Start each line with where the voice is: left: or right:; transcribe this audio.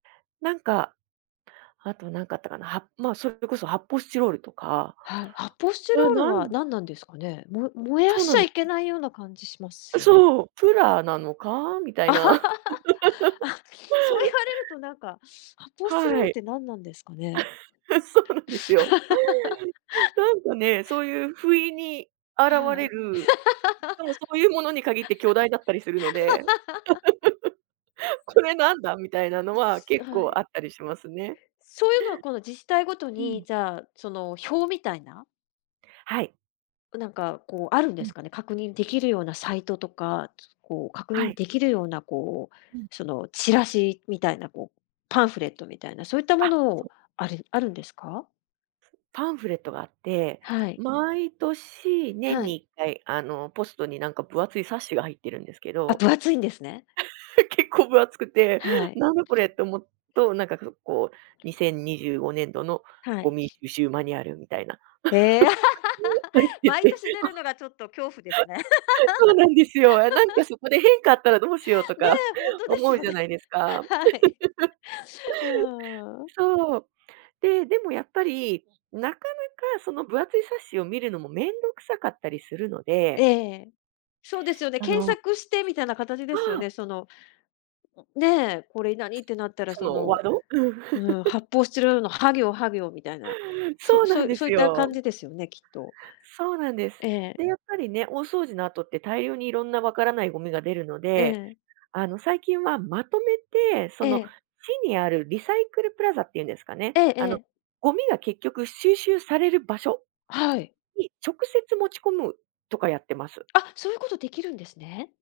right: なんか、あとなんかあったかな？はまあ、それこそ発泡スチロールとか、
left: はい、発泡スチ
right: え、
left: ロール
right: な
left: は
right: ん
left: 何なんですかね？も燃や
right: そう
left: しち
right: なん
left: ゃ
right: で
left: いけ
right: す。
left: ないような感じしますよね。
right: そう。プラなのか？み たい
left: あ、
right: な。
left: そう言 われると、なんか、発泡スチロール
right: は
left: っ
right: い、
left: てなんなんですかね？
right: そうなんですよ。なんかね、そういう不意に現
left: は
right: れ
left: い。
right: る、しかもそういうものに限って巨大だったりするので。これなんだみたいなのは
left: すあ、
right: 結
left: は
right: 構
left: い。
right: あったりしますね。
left: そういうのはこの自治体ごと
right: うん。
left: に、じゃあ、その、表みたいな？
right: はい。
left: う、なんかこうあるん
right: う
left: です
right: ん。
left: かね？確認できるようなサイトとか、こう確
right: は
left: 認
right: い。
left: できるようなこう、
right: うん。
left: そのチラシみたいなこう、パンフレットみたいな、そういったも
right: あっ、
left: の
right: そ
left: を
right: う。
left: あるあるんですか？
right: パンフレットがあって、
left: はい。
right: 毎年、
left: は
right: 年にい
left: い。
right: っかい、あの、ポストになんか分厚い冊子が入ってるんですけ
left: あ、
right: ど。
left: 分厚いんですね。
right: 結構分厚くて、
left: はい。
right: なんだこれっておもっとなんか、ここう2025年度の
left: は
right: ゴ
left: い。
right: ミ収集マニュアルみたいな。
left: へえ。
right: って 言っ
left: 毎
right: て、
left: 年出る のがちょっと恐怖ですね。
right: そうなんですよ。あ、なんかそこで 変化あったらどうしようと
left: ね、
right: か、
left: ほんとで
right: 思
left: す
right: う
left: よ
right: じゃ
left: ね。
right: ないですか。
left: はい。うーん。
right: そう、で、でもやっぱり、なかなかその分厚い冊子を見るのもめんどくさかったりするの
left: え
right: で。
left: え。そうですよね、
right: そ
left: 検
right: の
left: 索してみたいな形で
right: あ
left: すよ
right: あ。
left: ね、そのねえ、これ何ってなったら、
right: そ
left: そ
right: のワー
left: の、
right: ド？
left: うーん、発泡スチロールの、は行は行みたいな、
right: そ
left: そ
right: うなん
left: そ
right: で
left: そうい
right: す
left: った
right: よ。
left: 感じですよね、きっと。
right: そうなんです。
left: ええ。
right: で、やっぱりね、大掃除の後って大量にいろんな分わからないゴミが出るの
left: え
right: で、
left: え。
right: あの最近はまとめて、
left: え
right: その
left: え。
right: 市にあるリサイクルプラザっていうんですかね、
left: ええ
right: あ
left: え
right: の
left: え。
right: ゴミが結局収集される場所
left: はい。
right: に直接持ち込むとかやってます。
left: あ、そういうことできるんですね。